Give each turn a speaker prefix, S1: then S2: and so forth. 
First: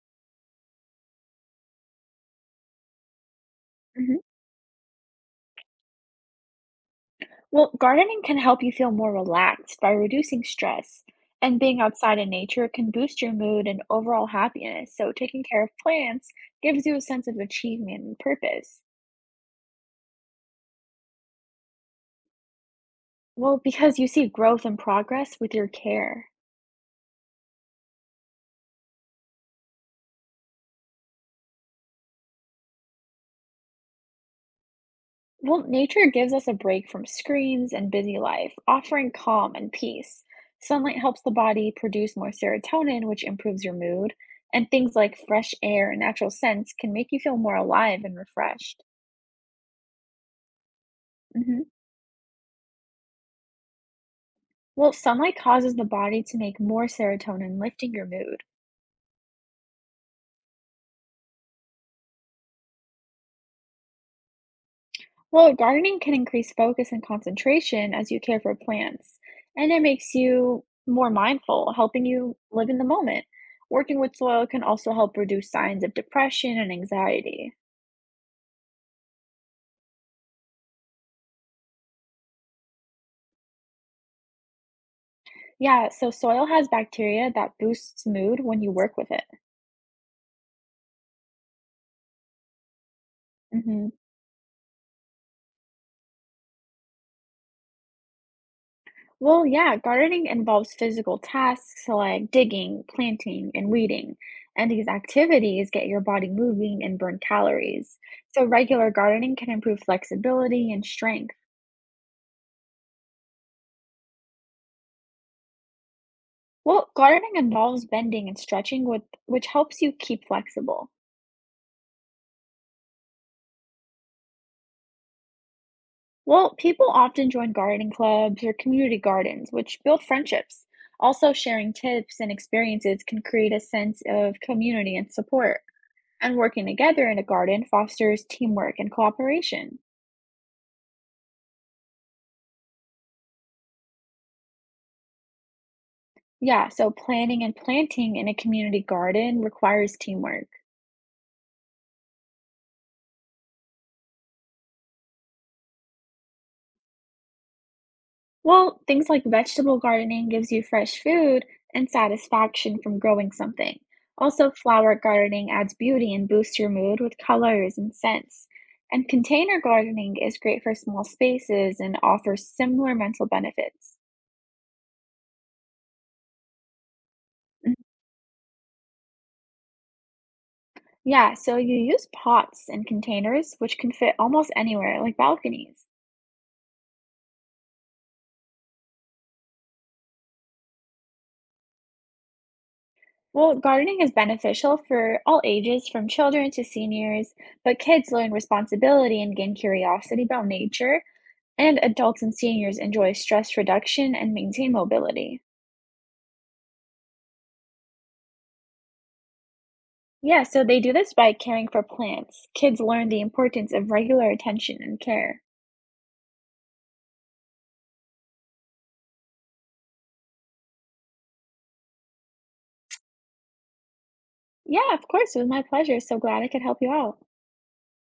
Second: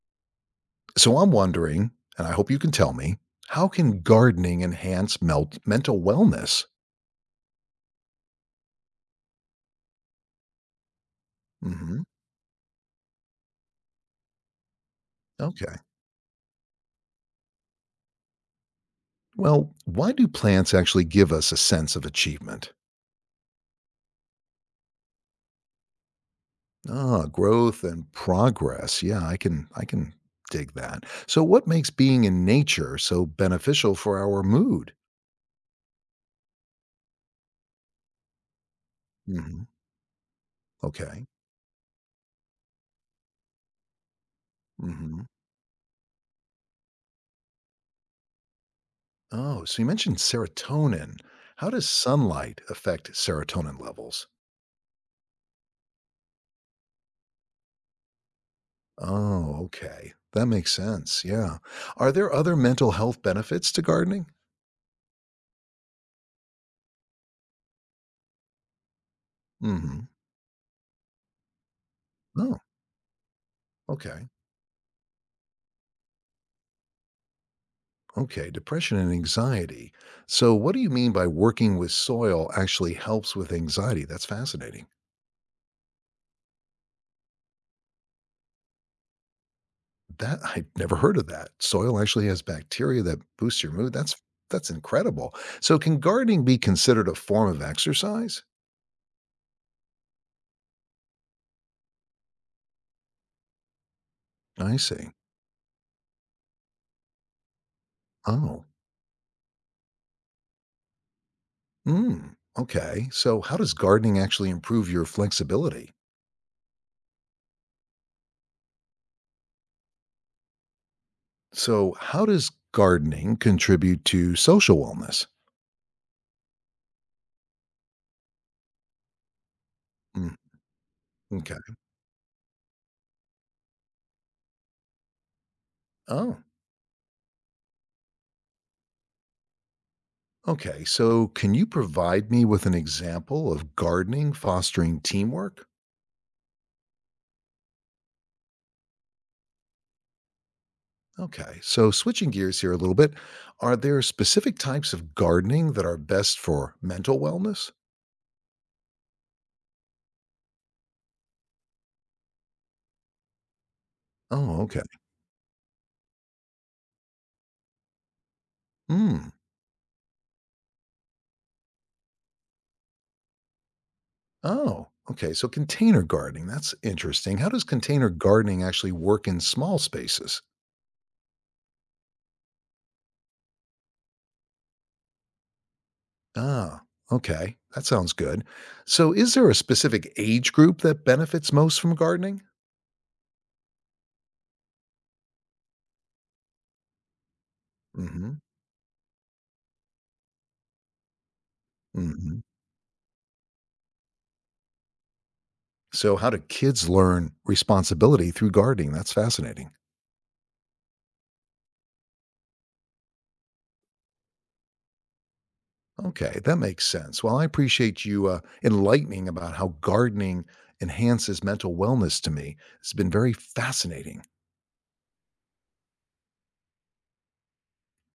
S1: So I'm wondering, and I hope you can tell me, how can
S2: Mhm.
S1: gardening enhance melt mental wellness?
S2: Well, gardening can help you feel more relaxed by reducing stress, and being
S1: Hmm.
S2: outside in nature can boost your mood and overall happiness. So, taking care
S1: Okay.
S2: of plants gives you a sense of achievement and purpose.
S1: Well, why do plants actually give us a sense of achievement?
S2: Well, because you see growth and progress with your care.
S1: Ah, growth and progress. Yeah, I can dig that. So what makes being in nature so beneficial for our mood?
S2: Well, nature gives us a break from screens and busy life, offering calm
S1: Hmm.
S2: and peace. Sunlight helps
S1: Okay.
S2: the body produce more serotonin, which improves your mood. And things like
S1: Hmm.
S2: fresh air and natural scents can make you feel more alive and refreshed.
S1: Oh, so you mentioned serotonin. How
S2: Mhm.
S1: does sunlight affect serotonin levels?
S2: Well, sunlight causes the body to make more serotonin, lifting your mood.
S1: Oh, okay. That makes sense, yeah. Are there other mental health benefits to gardening?
S2: Well, gardening can increase focus and concentration as you care for plants, and it
S1: Mhm.
S2: makes you more mindful, helping you
S1: Oh,
S2: live in the moment. Working with
S1: okay,
S2: soil can also help reduce signs of depression and anxiety.
S1: okay, depression and anxiety. So what do you mean by working with soil actually helps with anxiety? That's fascinating.
S2: Yeah, so soil has bacteria that boosts mood when you work with it.
S1: That I'd never heard of that. Soil actually has bacteria that boosts your
S2: Hmm.
S1: mood. That's incredible. So can gardening be considered a form of exercise?
S2: Well, yeah, gardening involves physical tasks like digging, planting, and weeding. And
S1: I
S2: these
S1: see.
S2: activities get your body moving and burn calories. So,
S1: Oh.
S2: regular gardening can improve flexibility and strength.
S1: Mm. Okay. So how does gardening actually improve your flexibility?
S2: Well, gardening involves bending and stretching, which helps you keep flexible.
S1: So, how does gardening contribute to social wellness?
S2: Well, people often join gardening clubs or community gardens, which build
S1: Mm,
S2: friendships. Also,
S1: okay.
S2: sharing tips and experiences can create a sense of community and support. And
S1: Oh,
S2: working together in a garden fosters teamwork and cooperation.
S1: okay. So, can you provide me with an example of gardening fostering teamwork?
S2: Yeah, so planning and planting in a community garden requires teamwork.
S1: Okay. So, switching gears here a little bit, are there specific types of gardening that are best for mental wellness?
S2: Well, things like vegetable gardening gives you fresh food and satisfaction from growing something. Also,
S1: Oh, okay.
S2: flower gardening adds beauty and boosts your mood with colors and scents. And
S1: Mm.
S2: container gardening is great for small spaces and offers similar mental benefits.
S1: Oh, okay. So, container gardening, that's interesting. How does
S2: Mhm.
S1: container gardening actually work in small spaces?
S2: Yeah, so you use pots and containers, which can fit almost anywhere, like balconies.
S1: Ah, okay. That sounds good. So, is there a specific age group that benefits most from gardening?
S2: Well, gardening is beneficial for all ages, from children to seniors, but kids learn
S1: Hmm.
S2: responsibility and gain curiosity about nature, and adults and
S1: Hmm.
S2: seniors enjoy stress reduction and maintain mobility.
S1: So, how do kids learn responsibility through gardening? That's fascinating.
S2: Yeah, so they do this by caring for plants. Kids learn the importance of regular attention and care.
S1: Okay, that makes sense. Well, I appreciate you enlightening about how gardening enhances mental wellness to me. It's been very fascinating.
S2: Yeah, of course, it was my pleasure. So glad I could help you out.